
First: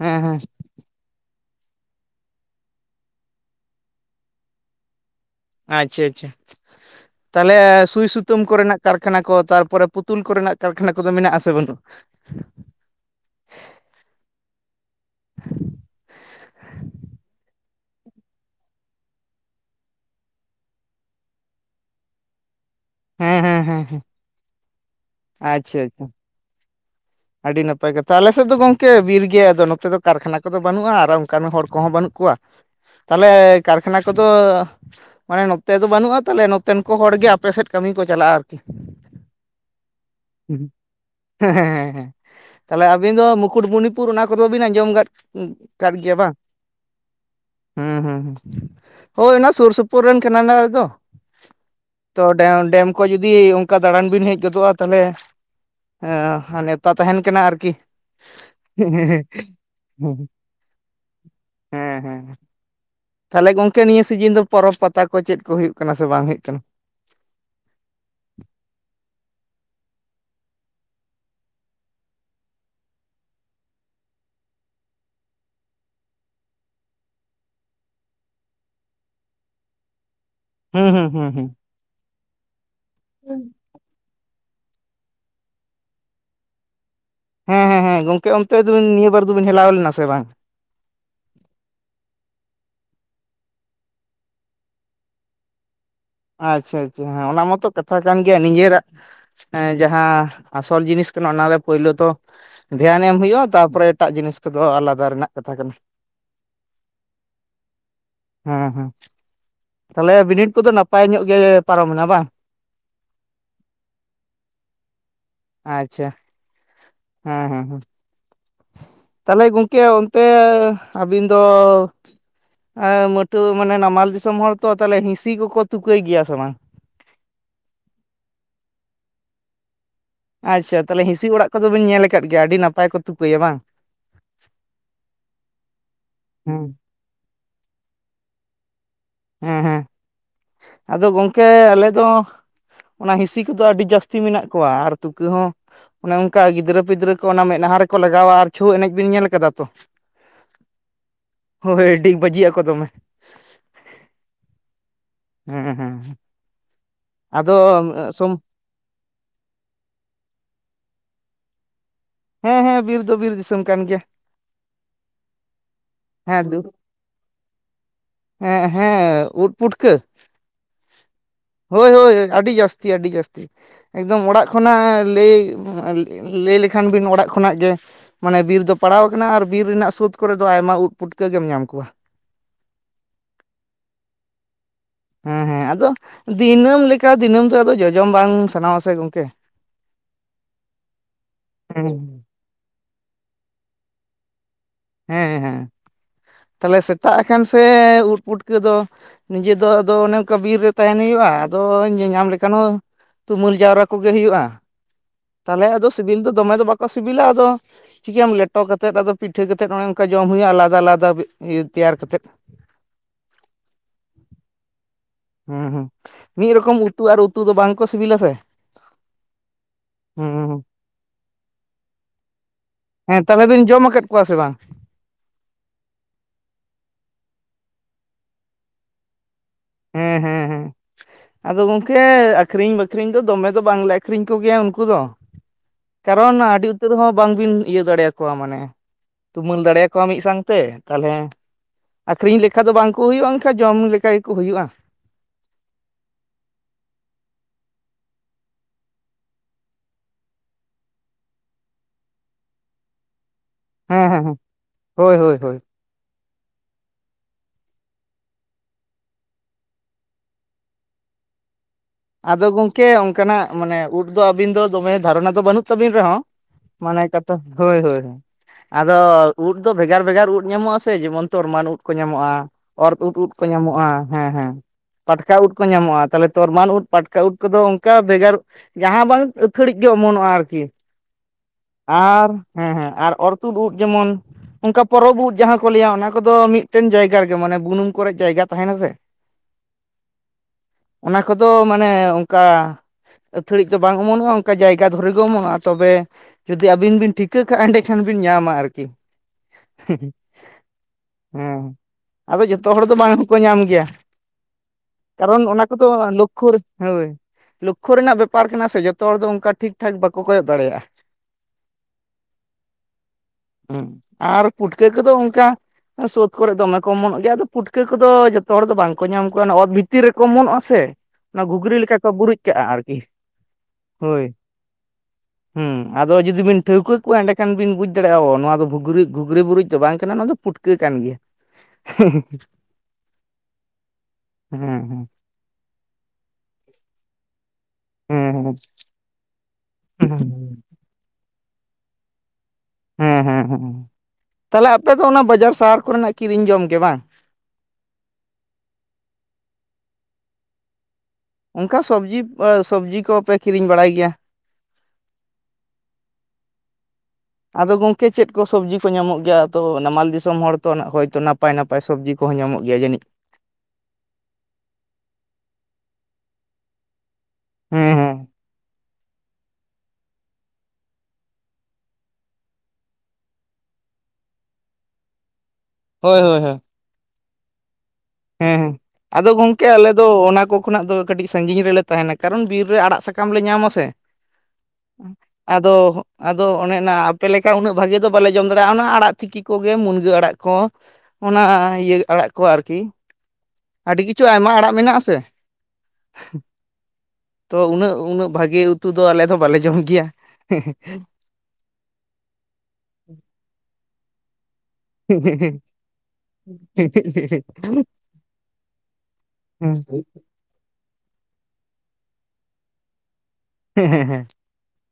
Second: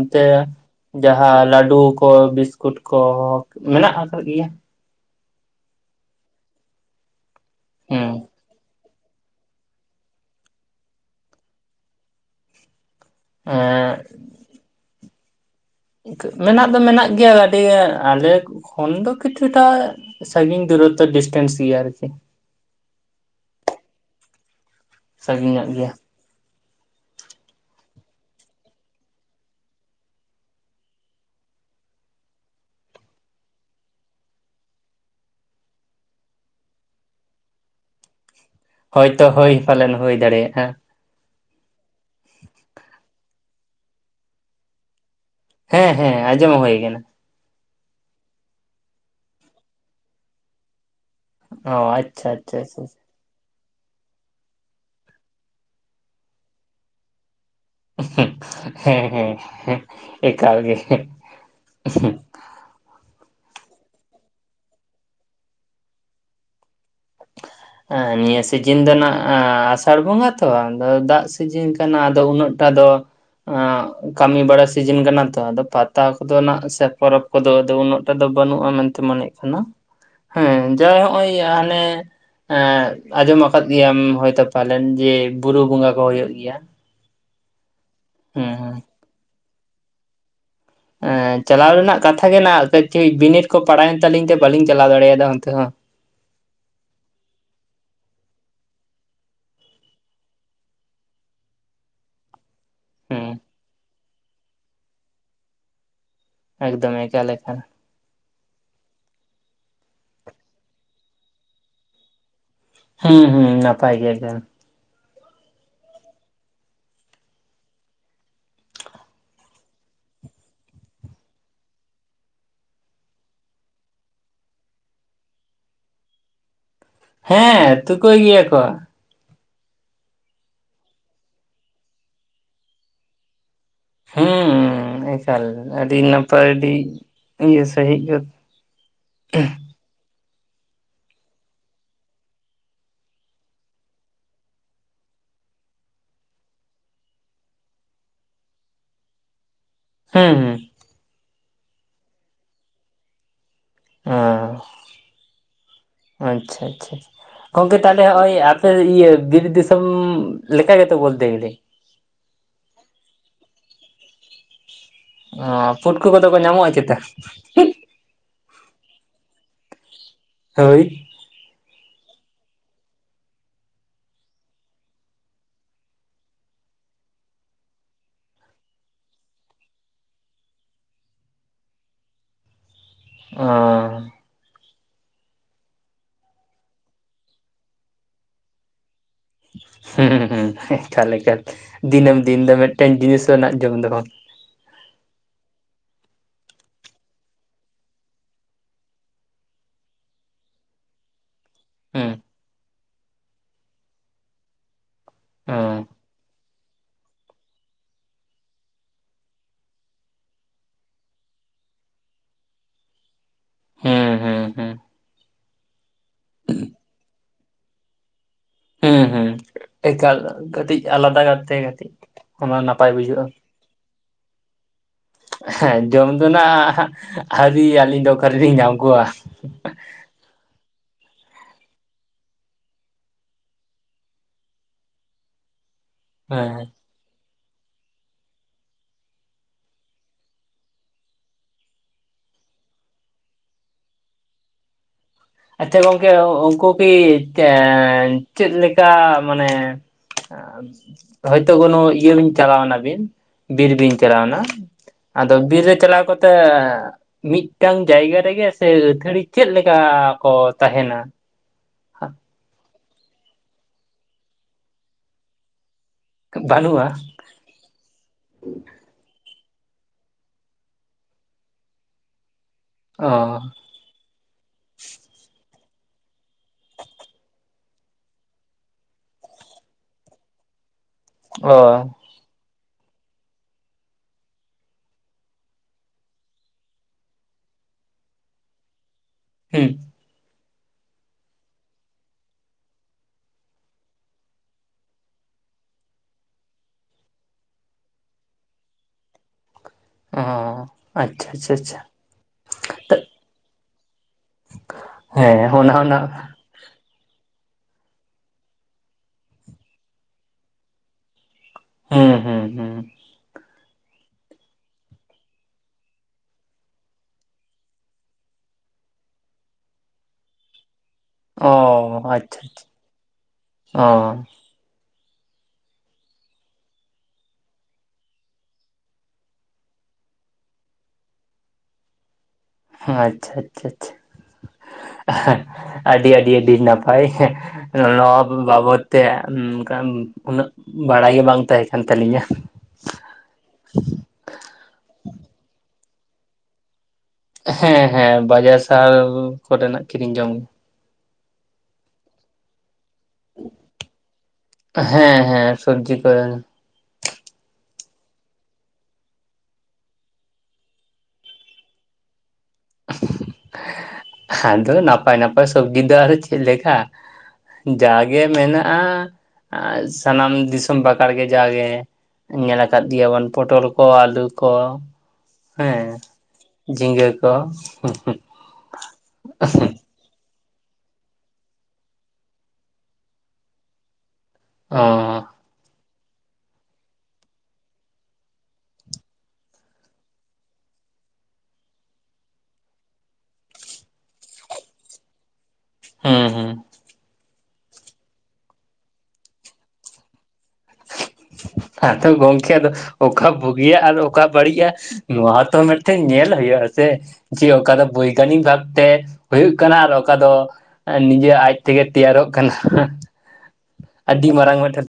ᱦᱮᱸ ᱦᱮᱸ ᱡᱟᱦᱟᱸ ᱞᱟᱹᱰᱩ ᱠᱚ ᱵᱤᱥᱠᱩᱴ ᱠᱚ ᱢᱮᱱᱟᱜ ᱟᱠᱟᱫ ᱜᱮᱭᱟ᱾ ᱟᱪᱪᱷᱟ ᱟᱪᱪᱷᱟ᱾ ᱛᱟᱦᱚᱞᱮ ᱥᱩᱭ ᱦᱮᱸ ᱥᱩᱛᱟᱹᱢ ᱠᱚᱨᱮᱱᱟᱜ ᱠᱟᱨᱠᱷᱟᱱᱟ ᱠᱚ ᱛᱟᱨᱯᱚᱨᱮ ᱯᱩᱛᱩᱞ ᱠᱚᱨᱮᱱᱟᱜ ᱠᱟᱨᱠᱷᱟᱱᱟ ᱠᱚᱫᱚ, ᱢᱮᱱᱟᱜ ᱟᱥᱮ ᱵᱟᱹᱱᱩᱜ-ᱟ? ᱮᱸᱼᱼ ᱦᱮᱸᱼᱼ ᱢᱮᱱᱟᱜ ᱫᱚ ᱢᱮᱱᱟᱜ ᱜᱮᱭᱟ, ᱟᱹᱰᱤ ᱜᱮ, ᱟᱞᱮ ᱠᱷᱚᱱ ᱫᱚ ᱠᱤᱪᱷᱩᱴᱟ ᱥᱟᱺᱜᱤᱧ ᱫᱩᱨᱚᱛᱚ ᱰᱤᱥᱴᱮᱱᱥ ᱜᱮᱭᱟ ᱟᱨᱠᱤ᱾ ᱦᱮᱸ ᱦᱮᱸ ᱦᱮᱸ ᱦᱮᱸ᱾ ᱥᱟᱹᱜᱤᱧ ᱧᱚᱜ ᱟᱪᱪᱷᱟ ᱜᱮᱭᱟ᱾ ᱟᱪᱪᱷᱟ ᱟᱹᱰᱤ ᱱᱟᱯᱟᱭ ᱠᱟᱛᱷᱟ, ᱟᱞᱮ ᱥᱮᱫ ᱫᱚ ᱜᱚᱢᱠᱮ ᱵᱤᱨ ᱜᱮ, ᱟᱫᱚ ᱱᱚᱛᱮ ᱫᱚ ᱠᱟᱨᱠᱷᱟᱱᱟ ᱠᱚᱫᱚ ᱵᱟᱹᱱᱩᱜᱼᱟ᱾ ᱟᱨ ᱚᱱᱠᱟᱱ ᱦᱚᱲ ᱠᱚᱦᱚᱸ ᱵᱟᱹᱱᱩᱜ ᱠᱚᱣᱟ᱾ ᱛᱟᱦᱚᱞᱮ ᱠᱟᱨᱠᱷᱟᱱᱟ ᱠᱚᱫᱚ ᱢᱟᱱᱮ ᱱᱚᱛᱮ ᱫᱚ ᱵᱟᱹᱱᱩᱜᱼᱟ᱾ ᱛᱟᱦᱚᱞᱮ ᱱᱚᱛᱮᱱ ᱠᱚ ᱦᱚᱲ ᱜᱮ ᱟᱯᱮᱥᱮᱫ ᱠᱟᱹᱢᱤ ᱠᱚ ᱪᱟᱞᱟᱜᱼᱟ ᱟᱨᱠᱤ᱾ ᱦᱚᱭᱛᱚ ᱦᱳᱭ ᱯᱟᱞᱮᱱ ᱦᱩᱭ ᱫᱟᱲᱮᱭᱟᱜ-ᱟ᱾ ᱦᱮᱸ ᱦᱮᱸ ᱦᱮᱸ, ᱛᱟᱦᱚᱞᱮ ᱟᱹᱵᱤᱱ ᱫᱚ ᱢᱩᱠᱩᱴᱢᱚᱱᱤᱯᱩᱨ ᱚᱱᱟ ᱠᱚᱫᱚ ᱵᱤᱱ ᱟᱸᱡᱚᱢ ᱟᱠᱟᱫ ᱦᱮᱸ ᱠᱟᱫ ᱦᱮᱸ ᱜᱮᱭᱟ ᱵᱟᱝ? ᱟᱸᱡᱚᱢ ᱦᱩᱭ ᱠᱟᱱᱟ ᱦᱩᱸ ᱦᱩ, ᱦᱳᱭ ᱚᱱᱟ ᱥᱩᱨ ᱥᱩᱯᱩᱨ ᱨᱮᱱ ᱠᱟᱱᱟᱞᱮ ᱟᱞᱮ ᱫᱚ ᱚ ᱾ ᱛᱚ ᱟᱪᱪᱷᱟ ᱰᱮ ᱟᱪᱪᱷᱟ ᱟᱪᱪᱷᱟ ᱰᱮᱢ ᱠᱚ ᱡᱩᱫ ᱡᱩᱫᱤ ᱚᱱᱠᱟ ᱫᱟᱬᱟᱱ ᱵᱤᱱ ᱦᱮᱡ ᱜᱚᱫᱚᱜ-ᱟ ᱛᱟᱦᱚᱞᱮ ᱱᱮᱣᱛᱟ ᱛᱟᱦᱮᱱ ᱠᱟᱱᱟ ᱟᱨᱠᱤ᱾ ᱦᱮᱸ ᱦᱮᱸ, ᱮᱠᱟᱞ ᱜᱮ ᱾ ᱦᱮᱸ ᱛᱟᱦᱚᱞᱮ ᱜᱚᱝᱠᱮ, ᱱᱤᱭᱟᱹ ᱥᱤᱡᱤᱱ ᱫᱚ ᱯᱚᱨᱚᱵ ᱯᱟᱛᱟ ᱠᱚ ᱪᱮᱫ ᱠᱚ ᱦᱩᱭᱩᱜ ᱠᱟᱱᱟ ᱥᱮ ᱵᱟᱝ ᱦᱩᱭᱩᱜ ᱠᱟᱱᱟ? [unintelligible] ᱱᱤᱭᱟᱹ ᱥᱤᱡᱤᱱ ᱫᱚ ᱱᱟᱦᱟᱸᱜ ᱟᱥᱟᱲ ᱵᱚᱸᱜᱟ ᱛᱚ ᱟᱫᱚ ᱫᱟᱜ ᱥᱤᱡᱤᱱ ᱠᱟᱱᱟ ᱟᱫᱚ ᱩᱱᱟᱹᱜᱴᱟ ᱫᱚ ᱠᱟᱹᱢᱤ ᱵᱟᱲᱟ ᱥᱤᱡᱤᱱ ᱠᱟᱱᱟ ᱛᱚ, ᱟᱫᱚ ᱯᱟᱛᱟ ᱠᱚᱫᱚ ᱱᱟᱜ ᱥᱮ ᱯᱚᱨᱚᱵ ᱠᱚᱫᱚ ᱩᱱᱟᱹᱜ ᱴᱟ ᱫᱚ ᱵᱟᱹᱱᱩᱜ-ᱟ ᱢᱮᱱᱛᱮ ᱢᱚᱱᱮᱜ ᱠᱟᱱᱟ᱾ ᱦᱮᱸ ᱦᱩᱸ ᱡᱟᱭ ᱦᱩᱸ ᱦᱩᱸ ᱦᱚᱜ-ᱚᱭ ᱦᱩᱸ ᱦᱟᱱᱮ ᱟᱸᱡᱚᱢ ᱟᱠᱟᱫ ᱜᱮᱭᱟᱢ ᱦᱳᱭᱛᱚ ᱯᱟᱞᱮᱱ ᱡᱮ ᱵᱩᱨᱩ ᱵᱚᱸᱜᱟ ᱠᱚ ᱦᱩᱭᱩᱜ ᱜᱮᱭᱟ᱾ ᱦᱮᱸ ᱦᱮᱸ ᱦᱮᱸ ᱜᱚᱝᱠᱮ ᱚᱱᱛᱮ ᱫᱚᱵᱤᱱ ᱱᱤᱭᱟᱹ ᱵᱟᱨ ᱫᱚᱵᱤᱱ ᱦᱮᱞᱟᱣ ᱞᱮᱱᱟ ᱥᱮ ᱵᱟᱝ? ᱪᱟᱞᱟᱣ ᱨᱮᱱᱟᱜ ᱠᱟᱛᱷᱟ ᱜᱮ ᱱᱟᱜ, ᱠᱟᱹᱴᱤᱡ ᱵᱤᱱᱤᱰ ᱠᱚ ᱯᱟᱲᱟᱭᱮᱱ ᱛᱟᱹᱟᱞᱤᱧ ᱛᱮ ᱵᱟᱹᱞᱤᱧ ᱪᱟᱞᱟᱣ ᱫᱟᱲᱮᱭᱟᱫᱟ ᱚᱱᱛᱮ ᱦᱚᱸ᱾ ᱟᱪᱪᱷᱟ ᱟᱪᱪᱷᱟ, ᱦᱮᱸ ᱚᱱᱟ ᱢᱟᱚᱛᱚ ᱠᱟᱛᱷᱟ ᱠᱟᱱ ᱜᱮᱭᱟ ᱱᱤᱡᱮᱨᱟᱜ ᱮᱸ ᱡᱟᱦᱟᱸ ᱟᱥᱚᱞ ᱡᱤᱱᱤᱥ ᱠᱟᱱᱟ, ᱚᱱᱟᱨᱮ ᱯᱳᱭᱞᱳ ᱛᱚ ᱫᱷᱮᱭᱟᱱ ᱮᱢ ᱦᱩᱸ ᱦᱩᱭᱩᱜ-ᱟ᱾ ᱛᱟᱨᱯᱚᱨᱮ ᱮᱴᱟᱜ ᱡᱤᱱᱤᱥ ᱠᱚᱫᱚ ᱟᱞᱟᱫᱟ ᱨᱮᱱᱟᱜ ᱠᱟᱛᱷᱟ ᱠᱟᱱᱟ᱾ ᱮᱠᱫᱚᱢ ᱮᱠᱟᱞ ᱮᱠᱟᱞ ᱾ ᱦᱮᱸ ᱦᱮᱸ, ᱛᱟᱦᱚᱞᱮ ᱵᱤᱱᱤᱰ ᱠᱚᱫᱚ ᱱᱟᱯᱟᱭ ᱧᱚᱜ ᱜᱮ ᱯᱟᱨᱚᱢᱮᱱᱟ ᱵᱟᱝ? ᱦᱩᱸ ᱦᱩᱸ, ᱱᱟᱯᱟᱭ ᱜᱮ ᱮᱠᱫᱚᱢ ᱾ ᱟᱪᱪᱷᱟ ᱾ ᱦᱮᱸ ᱦᱮᱸ ᱦᱮᱸ᱾ ᱛᱟᱦᱚᱞᱮ ᱜᱚᱝᱠᱮ ᱚᱱᱛᱮ ᱟᱹᱵᱤᱱ ᱫᱚ ᱮᱸ ᱢᱟᱹᱴᱩᱣᱟᱹ ᱢᱟᱱᱮ ᱱᱟᱢᱟᱞ ᱫᱤᱥᱚᱢ ᱦᱚᱲ ᱛᱚ ᱛᱟᱦᱚᱞᱮ ᱦᱤᱸᱥᱤ ᱠᱚᱠᱚ ᱛᱩᱠᱟᱹᱭ ᱜᱮᱭᱟ ᱥᱮ ᱵᱟᱝ? ᱦᱮᱸ ᱛᱩᱠᱟᱹᱭ ᱜᱮᱭᱟ ᱠᱚ ᱾ ᱟᱪᱪᱷᱟ, ᱛᱟᱦᱚᱞᱮ ᱦᱤᱸᱥᱤ ᱚᱲᱟᱜ ᱠᱚᱫᱚ ᱵᱮᱱ ᱧᱮᱞ ᱟᱠᱟᱫ ᱜᱮᱭᱟ ᱟᱹᱰᱤ ᱱᱟᱯᱟᱭ ᱠᱚ ᱛᱩᱠᱟᱹᱭᱟ ᱵᱟᱝ? ᱦᱮᱸ ᱮᱠᱟᱞ ᱟᱹᱰᱤ ᱱᱟᱯᱟᱭ ᱦᱮᱸ ᱟᱹᱰᱤ ᱤᱭᱟᱹ ᱥᱟᱹᱦᱤᱡ ᱜᱮ ᱦᱮᱸ ᱦᱮᱸ, ᱟᱫᱚ ᱜᱚᱝᱠᱮ ᱟᱞᱮ ᱫᱚ ᱚᱱᱟ ᱦᱤᱸᱤᱥᱤ ᱠᱚᱫᱚ ᱟᱹᱰᱤ ᱡᱟᱹᱥᱛᱤ ᱢᱮᱱᱟᱜ ᱠᱚᱣᱟ, ᱟᱨ ᱛᱩᱠᱟᱹ ᱦᱚᱸ ᱚᱱᱮ ᱚᱱᱠᱟ ᱜᱤᱫᱽᱨᱟᱹ ᱯᱤᱫᱽᱨᱟᱹ ᱠᱚ ᱚᱱᱟ ᱢᱮᱫᱦᱟ ᱨᱮᱠᱚ ᱞᱟᱜᱟᱣᱟ᱾ ᱟᱨ ᱪᱷᱳ ᱮᱱᱮᱡ ᱵᱮᱱ ᱧᱮᱞ ᱟᱠᱟᱫᱟ ᱛᱚ? ᱦᱩᱸ ᱦᱩᱸ ᱦᱳᱭ ᱰᱤᱠ ᱵᱟᱹᱡᱤᱜ ᱟᱠᱚ ᱫᱚᱢᱮ ᱾ ᱚ ᱦᱮᱸ ᱦᱮᱸ ᱟᱪᱪᱷᱟ ᱟᱪᱪᱷᱟ ᱟᱫᱚ ᱜᱚᱢᱠᱮ ᱛᱟᱦᱚᱞᱮ ᱱᱚᱜ-ᱚᱭ ᱥᱚᱢ ᱟᱯᱮ ᱤᱭᱟᱹ ᱵᱤᱨ ᱫᱤᱥᱚᱢ ᱞᱮᱠᱟ ᱜᱮᱛᱚ ᱵᱚᱞᱛᱮ ᱜᱮᱞᱮ ᱦᱮᱸ ᱦᱮᱸ ᱵᱤᱨ ᱫᱚ ᱵᱤᱨ ᱫᱤᱥᱚᱢ ᱠᱟᱱ ᱜᱮᱭᱟ ᱾ ᱚᱻ ᱯᱷᱩᱴᱠᱟᱹ ᱠᱚᱫᱚ ᱠᱚ ᱦᱮᱸ ᱫᱩ ᱧᱟᱢᱚᱜ-ᱟ ᱪᱮᱛᱟ? ᱦᱮᱸ ᱦᱮᱸ ᱩᱫ ᱯᱩᱴᱠᱟᱹ ᱾ ᱦᱳᱭ ᱾ ᱦᱳᱭ ᱦᱳᱭ ᱟᱹᱰᱤ ᱡᱟᱹᱥᱛᱤ ᱟᱹᱰᱤ ᱡᱟᱹᱥᱛᱤ ᱾ ᱮᱠᱫᱚᱢ ᱚᱲᱟᱜ ᱠᱷᱚᱱᱟᱜ ᱞᱟᱹᱭ, ᱞᱟᱹᱭ ᱞᱮᱠᱷᱟᱱ ᱵᱤᱱ ᱚᱲᱟᱜ ᱠᱷᱚᱱᱟᱜ ᱜᱮ ᱢᱟᱱᱮ ᱵᱤᱨ ᱫᱚ ᱯᱟᱲᱟᱣ ᱟᱠᱟᱱᱟ ᱟᱨ ᱵᱤᱨ ᱨᱮᱱᱟᱜ ᱥᱩᱫᱽ ᱠᱚᱨᱮ ᱫᱚ ᱟᱭᱢᱟ ᱩᱫ ᱯᱩᱴᱠᱟᱹ ᱜᱮᱢ ᱧᱟᱢ ᱠᱚᱣᱟ ᱾ ᱚᱻ ᱦᱮᱸ ᱦᱮᱸ ᱟᱫᱚ ᱫᱤᱱᱟᱹᱢ ᱞᱮᱠᱟ ᱫᱤᱱᱟᱹᱢ ᱟᱫᱚ ᱡᱚᱡᱚᱢ ᱵᱟᱝ ᱥᱟᱱᱟᱣ ᱟᱥᱮ ᱜᱚᱢᱠᱮ ᱾ ᱦᱮᱸ ᱦᱩᱸ ᱮᱠᱟᱞ ᱮᱠᱟᱞ [inaudible] ᱦᱮᱸ ᱫᱤᱱᱟᱹᱢ ᱫᱤᱱ ᱫᱚ ᱢᱤᱫᱴᱮᱱ ᱡᱤᱱᱤᱥ ᱨᱮᱱᱟᱜ ᱡᱚᱢ ᱫᱚᱦᱚ ᱦᱮᱸ ᱦᱮᱸ ᱾ [inaudible] ᱛᱟᱦᱚᱞᱮ ᱥᱮᱛᱟᱜ ᱟᱠᱟᱱ ᱥᱮ ᱩᱫ ᱯᱩᱴᱠᱟᱹ ᱫᱚ ᱱᱤᱡᱮ ᱫᱚ ᱟᱫᱚ ᱚᱱᱮ ᱚᱱᱠᱟ ᱵᱤᱨ ᱨᱮ ᱛᱟᱦᱮᱱ ᱦᱩᱭᱩᱜ-ᱟ ᱟᱫᱚ ᱦᱩᱸ ᱧᱮᱧᱟᱢ ᱞᱮᱠᱷᱟᱱ ᱦᱚ ᱛᱩᱢᱟᱹᱞ ᱡᱟᱣᱨᱟ ᱠᱚᱜᱮ ᱦᱩᱭᱩᱜ-ᱟ ᱾ ᱛᱟᱦᱚᱞᱮ ᱦᱩᱸ ᱟᱫᱚ ᱥᱤᱵᱤᱞ ᱫᱚ ᱫᱚᱢᱮ ᱫᱚ ᱵᱟᱠᱚ ᱥᱤᱵᱤᱞᱟ ᱾ ᱟᱫᱚ ᱪᱤᱠᱟᱹᱭᱟᱢ ᱞᱮᱴᱚ ᱠᱟᱛᱮᱫ ᱟᱫᱚ ᱯᱤᱴᱷᱟᱹ ᱠᱟᱛᱮᱫ ᱚᱱᱮ ᱚᱱᱠᱟ ᱡᱚᱢ ᱦᱩᱭᱩᱜ-ᱟ, ᱟᱞᱟᱫᱟ ᱟᱞᱟᱫᱟ ᱤᱭᱟᱹ ᱛᱮᱭᱟᱨ ᱠᱟᱛᱮᱫ᱾ ᱦᱩᱸ ᱦᱩᱸ ᱦᱩᱸ ᱦᱩᱸ ᱦᱩᱸ, ᱢᱤᱫ ᱨᱚᱠᱚᱢ ᱩᱛᱩ ᱟᱨ ᱩᱛᱩ ᱫᱚ ᱵᱟᱝ ᱠᱚ ᱥᱤᱵᱤᱞᱟ ᱥᱮ ᱾ ᱦᱩᱸ ᱦᱩᱸ ᱮᱠᱟᱞ ᱠᱟᱹᱴᱤᱡ ᱟᱞᱟᱫᱟ ᱠᱟᱛᱮ ᱠᱟᱹᱴᱤᱡ ᱚᱱᱟ ᱱᱟᱯᱟᱭ ᱵᱩᱡᱷᱟᱹᱜ-ᱟ ᱾ [unintelligible] ᱠᱮᱫ ᱠᱚᱣᱟ ᱥᱮ ᱵᱟᱝ? ᱦᱮᱸ ᱡᱚᱢ ᱫᱚ ᱱᱟᱜ ᱟᱣᱨᱤ ᱟᱹᱞᱤᱧ ᱫᱚ ᱚᱠᱟ ᱨᱮᱞᱤᱧ ᱧᱟᱢ ᱠᱚᱣᱟ ᱾ ᱦᱮᱸ ᱦᱮᱸ ᱦᱮᱸ ᱾ ᱟᱫᱚ ᱜᱚᱝᱠᱮ ᱟᱹᱠᱷᱨᱤᱧ ᱵᱟᱠᱷᱨᱤᱧ ᱫᱚ ᱫᱚᱢᱮ ᱫᱚ ᱵᱟᱝᱞᱮ ᱟᱠᱷᱨᱤᱧ ᱠᱚᱜᱮᱭᱟ ᱩᱱᱠᱩ ᱫᱚ ᱾ ᱠᱟᱨᱚᱱ ᱟᱹᱰᱤ ᱦᱮᱸ ᱩ ᱛᱟᱹᱨ ᱦᱚᱸ ᱵᱟᱝᱵᱤᱱ ᱤᱭᱟᱹ ᱫᱟᱲᱮᱭᱟᱠᱚᱣᱟ ᱢᱟᱱᱮ ᱛᱩᱢᱟᱹᱞ ᱫᱟᱲᱮᱭᱟᱠᱚᱣᱟ ᱢᱤᱫ ᱥᱟᱝᱛᱮ, ᱛᱟᱦᱚᱞᱮ ᱟᱹᱠᱷᱨᱤᱧ ᱞᱮᱠᱷᱟ ᱫᱚ ᱵᱟᱝᱠᱚ ᱦᱩᱭᱩᱜ-ᱟ ᱮᱱᱠᱷᱟᱱ ᱡᱚᱢ ᱞᱮᱠᱟ ᱜᱮᱠᱚ ᱦᱩᱭᱩᱜ-ᱟ ᱾ ᱟᱪᱪᱷᱟ ᱜᱚᱢᱠᱮ ᱩᱱᱠᱩ ᱠᱤ ᱮ ᱪᱮᱫ ᱞᱮᱠᱟ ᱢᱟᱱᱮ [inaudible] ᱦᱚᱭᱛᱳ ᱠᱳᱱᱳ ᱤᱭᱟᱹ ᱪᱟᱞᱟᱣ ᱮᱱᱟᱵᱤᱱ ᱵᱤᱨ ᱵᱤᱱ ᱦᱮᱸ ᱦᱮᱸ ᱪᱟᱞᱟᱣ ᱦᱮᱸ ᱮᱱᱟ ᱦᱳᱭ [inaudible] ᱟᱫᱚ ᱦᱳᱭ ᱦᱳᱭ ᱵᱤᱨ ᱨᱮ ᱪᱟᱞᱟᱣ ᱠᱟ ᱛᱮ ᱢᱤᱫᱴᱟᱝ ᱡᱟᱭᱜᱟ ᱨᱮᱜᱮ ᱥᱮ ᱟᱹᱛᱷᱟᱹᱲᱤ ᱪᱮᱫ ᱞᱮᱠᱟᱻ ᱠᱚ ᱛᱟᱦᱮᱱᱟ? ᱟᱫᱚ ᱜᱚᱢᱠᱮ ᱚᱱᱠᱟᱱᱟᱜ ᱢᱟᱱᱮ ᱩᱫ ᱫᱚ ᱟᱵᱤᱱ ᱫᱚ ᱫᱚᱢᱮ ᱫᱷᱟᱨᱚᱱᱟ ᱫᱚ ᱵᱟᱹᱱᱩᱜ ᱛᱟᱵᱤᱱ ᱨᱮᱦᱚᱸ ᱵᱟᱹᱱᱩᱜᱼᱟ ᱢᱟᱱᱮ ᱠᱟᱛᱷᱟ ᱦᱳᱭ ᱦᱳᱭ ᱾ ᱟᱫᱚ ᱩᱫ ᱫᱚ ᱵᱷᱮᱜᱟᱨ ᱵᱷᱮᱜᱟᱨ ᱩᱫ ᱧᱟᱢᱚᱜ-ᱟ ᱥᱮ ᱡᱮᱢᱚᱱ ᱛᱚᱨᱢᱟᱱ ᱩᱫ ᱠᱚ ᱧᱟᱢᱚᱜ-ᱟ, ᱚ ᱚᱨᱛᱩᱫ ᱩᱫ ᱠᱚ ᱧᱟᱢᱚᱜ-ᱟ, ᱦᱮᱸ ᱦᱮᱸ ᱾ ᱯᱟᱴᱠᱟ ᱩᱫ ᱠᱚ ᱧᱟᱢᱚᱜ-ᱟ, ᱛᱟᱦᱞᱮ ᱛᱚᱨᱢᱟᱞ ᱩᱫ ᱯᱟᱴᱠᱟ ᱩᱫ ᱠᱚᱫᱚ ᱚᱱᱠᱟ ᱵᱷᱮᱜᱟᱨ ᱡᱟᱦᱟᱸ ᱵᱟᱝ ᱟᱹᱛᱷᱟᱹᱲᱤᱡ ᱜᱮ ᱚᱢᱚᱱᱚᱜ-ᱟ ᱟᱨᱠᱤ ᱾ ᱚ ᱾ ᱟᱨᱻ ᱦᱮᱸ ᱦᱮᱸ ᱟᱨ ᱚᱨᱛᱩᱫ ᱩᱫ ᱡᱮᱢᱚᱱ ᱚᱱᱠᱟ ᱯᱚᱨᱚᱵᱽ ᱩᱫ ᱡᱟᱦᱟᱸ ᱠᱚ ᱞᱟᱹᱭᱟ ᱚᱱᱟ ᱯᱚᱨᱚᱵ ᱩᱫ ᱡᱟᱦᱟ ᱠᱚ ᱞᱟᱹᱭᱟ ᱚᱱᱟ ᱠᱚᱫᱚ ᱢᱤᱫᱴᱮᱱ ᱡᱟᱭᱜᱟ ᱨᱮᱜᱮ ᱢᱟᱱᱮ ᱵᱩᱱᱩᱢ ᱠᱚᱨᱮᱜ ᱡᱟᱭᱜᱟ ᱛᱟᱦᱮᱱᱟ ᱥᱮ ᱾ [inaudible] ᱦᱩᱸ ᱾ [inaudible] ᱚᱱᱟ ᱠᱚᱫᱚ ᱢᱟᱱᱮ ᱚᱱᱠᱟ ᱟᱹᱛᱷᱟᱹᱲᱤ ᱫᱚ ᱵᱟᱝ ᱚᱢᱚᱱᱚᱜ-ᱟ ᱚᱱᱠᱟ ᱡᱟᱭᱜᱟ ᱫᱷᱚᱨᱮ ᱜᱮ ᱚᱢᱚᱱᱚᱜ-ᱟ, ᱛᱚᱵᱮ ᱡᱩᱫᱤ ᱟᱹᱵᱤᱱ ᱵᱤᱱ ᱴᱷᱤᱠᱟᱹ ᱠᱟᱜ-ᱟ ᱮᱸᱰᱮᱠᱷᱟᱱ ᱵᱤᱱ ᱧᱟᱢᱟ ᱟᱨᱠᱤ ᱾ ᱚ ᱟᱪᱪᱷᱟ [inaudible] ᱟᱪᱪᱷᱟ ᱦᱮᱸ ᱟᱪᱪᱷᱟ ᱾ ᱟᱫᱚ ᱡᱷᱚᱛᱚ ᱦᱚᱲ ᱫᱚ ᱵᱟᱝ ᱦᱚ ᱠᱚ ᱧᱟᱢ ᱜᱮᱭᱟ [inaudible] ᱠᱟᱨᱚᱱ ᱚᱱᱟ ᱠᱚᱫᱚ ᱞᱳ ᱠᱷᱳ ᱨᱮ ᱦᱳᱭ ᱾ ᱞᱳᱠᱠᱷᱚ ᱨᱮᱱᱟᱜ ᱵᱮᱯᱟᱨ ᱠᱟᱱᱟ ᱥᱮ ᱡᱷᱚᱛᱚ ᱦᱚᱲ ᱫᱚ ᱚᱱᱠᱟ ᱴᱷᱤᱠ ᱴᱷᱟᱠ ᱵᱟᱠᱚ ᱠᱚᱭᱚᱜ ᱫᱟᱲᱮᱭᱟᱜ-ᱟ ᱾ ᱦᱮᱸ ᱦᱮᱸ ᱦᱮᱸ ᱾ ᱦᱮᱸ ᱟᱨ ᱯᱩᱴᱠᱟᱹ ᱠᱚᱫᱚ ᱚᱱᱠᱟ ᱟᱨ ᱥᱳᱫ ᱠᱚᱨᱮ ᱫᱚᱢᱮ ᱠᱚ ᱚᱢᱚᱱᱚᱜ ᱜᱮᱭᱟ ᱾ ᱟᱫᱚ ᱯᱩᱴᱠᱟᱹ ᱠᱚᱫᱚ ᱡᱚᱛᱚ ᱦᱚᱲ ᱫᱚ ᱵᱟᱝᱠᱚ ᱧᱟᱢ ᱠᱚᱣᱟ ᱚᱱᱟ ᱚᱛ ᱵᱷᱤᱛᱤᱨ ᱨᱮᱠᱚ ᱚᱢᱚᱱᱚᱜ-ᱟ ᱥᱮ᱾ ᱚᱱᱟ ᱚ ᱜᱷᱩᱜᱽᱨᱤ ᱞᱮᱠᱟ ᱠᱚ ᱵᱩᱨᱩᱡ ᱟᱪᱪᱷᱟ ᱠᱟᱜᱼᱟ ᱟᱪᱪᱷᱟ ᱟᱨᱠᱤ ᱾ [inaudible] ᱚ᱾ ᱦᱳᱭ [inaudible] ᱦᱩᱸ ᱟᱫᱚ ᱡᱩᱫᱤ ᱵᱤᱱ ᱴᱷᱟᱹᱣᱠᱟᱹ ᱠᱚᱣᱟ ᱮᱸᱰᱮᱠᱷᱟᱱ ᱵᱤᱱ ᱵᱩᱡ ᱫᱟᱲᱮᱭᱟᱜ-ᱟ ᱚ ᱱᱚᱣᱟ ᱫᱚ ᱜᱷᱩᱜᱽᱨᱤ ᱜᱷᱩᱜᱽᱨᱤ ᱵᱩᱨᱩᱡ ᱫᱚ ᱵᱟᱝ ᱠᱟᱱᱟ ᱱᱚᱣᱟ ᱫᱚ ᱯᱩᱴ ᱠᱟᱹ ᱠᱟᱱ ᱜᱮᱭᱟ᱾ [inaudible] ᱟᱪᱪᱷᱟ ᱟᱪᱪᱷᱟ ᱟᱪᱪᱷᱟ ᱦᱮᱸ ᱦᱮᱸ ᱾ [inaudible] ᱟᱹᱰᱤ ᱟᱹᱰᱤ ᱟᱹᱰᱤ ᱱᱟᱯᱟᱭ᱾ ᱱᱚᱣᱟ ᱵᱟᱵᱚᱛ ᱛᱮ ᱚᱱᱠᱟ ᱦᱮᱸ ᱩᱱᱟᱹᱜ ᱵᱟᱲᱟᱭ ᱜᱮ ᱵᱟᱝ ᱛᱟᱦᱮᱸ ᱠᱟᱱ ᱛᱟᱹᱞᱤᱧᱟ᱾ ᱦᱮᱸ ᱦᱮᱸ ᱦᱮᱸ ᱾ [inaudible] ᱛᱟᱦᱞᱮ ᱟᱯᱮ ᱫᱚ ᱚᱱᱟ ᱵᱟᱡᱟᱨ ᱥᱟᱦᱟᱨ ᱠᱚᱨᱮᱱᱟᱜ ᱠᱤᱨᱤᱧ ᱡᱚᱢ ᱜᱮ ᱵᱟᱝ? ᱦᱮᱸ ᱦᱮᱸ, ᱵᱟᱡᱟᱨ ᱥᱟᱦᱟᱨ ᱠᱚᱨᱮᱱᱟᱜ ᱠᱤᱨᱤᱧ ᱡᱚᱢ ᱜᱮ᱾ ᱚᱱᱠᱟ ᱥᱚᱵᱽᱡᱤ ᱟ ᱥᱚᱵᱽᱡᱤ ᱠᱚ ᱯᱮ ᱠᱤᱨᱤᱧ ᱵᱟᱲᱟᱭ ᱜᱮᱭᱟ? ᱦᱮᱸ ᱦᱮᱸ ᱥᱚᱵᱡᱤ ᱠᱚ [inaudible] ᱟᱫᱚ ᱜᱚᱝᱠᱮ ᱪᱮᱫ ᱠᱚ ᱥᱚᱵᱽᱡᱤ ᱠᱚ ᱧᱟᱢᱚᱜ ᱜᱮᱭᱟ ᱛᱚ ᱱᱟᱢᱟᱞ ᱫᱤᱥᱚᱢ ᱦᱚᱲ ᱛᱚ ᱱᱟᱜ ᱦᱳᱭᱛᱚ ᱱᱟᱯᱟᱭ ᱱᱟᱯᱟᱭ ᱥᱚᱵᱽᱡᱤ ᱠᱚᱦᱚᱸ ᱧᱟᱢᱚᱜ ᱜᱮᱭᱟ ᱡᱟᱹᱱᱤᱡ᱾ ᱟᱫᱚ ᱱᱟᱯᱟᱭ ᱱᱟᱯᱟᱭ ᱥᱚᱵᱽᱡᱤ ᱫᱚ ᱟᱫᱚ ᱪᱮᱫ ᱞᱮᱠᱟ᱾ ᱦᱮᱸ ᱦᱮᱸ ᱡᱟᱣᱜᱮ ᱢᱮᱱᱟᱜ-ᱟ ᱟ ᱥᱟᱱᱟᱢ ᱫᱤᱥᱚᱢ ᱵᱟᱠᱟᱲ ᱜᱮ ᱡᱟᱜᱮ ᱧᱮᱞ ᱟᱠᱟᱫ ᱜᱮᱭᱟᱵᱚᱱ ᱯᱚᱴᱚᱞ ᱠᱚ ᱟᱹᱞᱩ ᱠᱚ᱾ ᱦᱮᱸ ᱦᱳᱭ ᱦᱳᱭ ᱦᱳᱭ ᱡᱷᱤᱸᱜᱟᱹ ᱠᱚ᱾ ᱦᱮᱸ ᱦᱮᱸ᱾ ᱟᱫᱚ ᱜᱚᱝᱠᱮ ᱟᱞᱮ ᱫᱚ ᱚᱱᱟ ᱠᱚ ᱠᱷᱚᱱᱟᱜ ᱫᱚ ᱠᱟᱹᱴᱤᱡ ᱥᱟᱺᱜᱤᱧ ᱨᱮᱞᱮ ᱛᱟᱦᱮᱱᱟ᱾ ᱠᱟᱨᱚᱱ ᱵᱤᱨ ᱨᱮ ᱟᱲᱟᱜ ᱥᱟᱠᱟᱢ ᱞᱮ ᱧᱟᱢᱟ ᱥᱮ᱾ ᱚ ᱟᱫᱚ ᱟᱫᱚ ᱚᱱᱮ ᱚᱱᱟ ᱟᱯᱮ ᱞᱮᱠᱟ ᱩᱱᱟᱹᱜ ᱵᱷᱟᱜᱮ ᱫᱚ ᱵᱟᱞᱮ ᱡᱚᱢ ᱫᱟᱲᱮᱜ-ᱟ ᱚᱱᱟ ᱟᱲᱟᱜ ᱛᱤᱠᱤ ᱠᱚᱜᱮ᱾ ᱢᱩᱱᱜᱟᱹ ᱟᱲᱟᱜ ᱠᱚ, ᱚᱱᱟ ᱤᱭᱟᱹ ᱟᱲᱟᱜ ᱠᱚ ᱟᱨᱠᱤ᱾ ᱟᱹᱰᱤ ᱠᱤᱪᱷᱩ ᱟᱭᱢᱟ ᱟᱲᱟᱜ ᱢᱮᱱᱟᱜ-ᱟ ᱥᱮ᱾ ᱦᱮᱸ ᱦᱮᱸ᱾ ᱛᱚ ᱩᱱᱟᱹᱜ ᱩᱱᱟᱹᱜ ᱵᱷᱟᱜᱮ ᱩᱛᱩ ᱫᱚ ᱟᱞᱮ ᱫᱚ ᱵᱟᱞᱮ ᱡᱚᱢ ᱜᱮᱭᱟ᱾ ᱟᱫᱚ ᱜᱚᱢᱠᱮ ᱟᱫᱚ ᱚᱠᱟ ᱵᱩᱜᱤᱭᱟ ᱟᱨ ᱚᱠᱟ ᱵᱟᱹᱲᱤᱡ-ᱟ᱾ ᱱᱚᱣᱟ ᱦᱚᱛᱚ ᱢᱤᱫᱴᱷᱮᱱ ᱧᱮᱞ ᱦᱩᱭᱩᱜ-ᱟ ᱥᱮ᱾ ᱡᱮ ᱚᱠᱟ ᱫᱚ ᱵᱳᱭᱜᱟᱱᱤᱠ ᱵᱷᱟᱵ ᱛᱮ ᱦᱩᱭᱩᱜ ᱠᱟᱱᱟ ᱦᱮᱸ ᱟᱨ ᱚᱠᱟ ᱫᱚ ᱮᱸ ᱱᱤᱡᱮ ᱟᱡ ᱛᱮᱜᱮ ᱛᱮᱭᱟᱨᱚᱜ ᱠᱟᱱᱟ᱾ ᱦᱮᱸ ᱦᱮᱸ ᱟᱹᱰᱤ ᱢᱟᱨᱟᱝ ᱢᱤᱫᱴᱮᱱ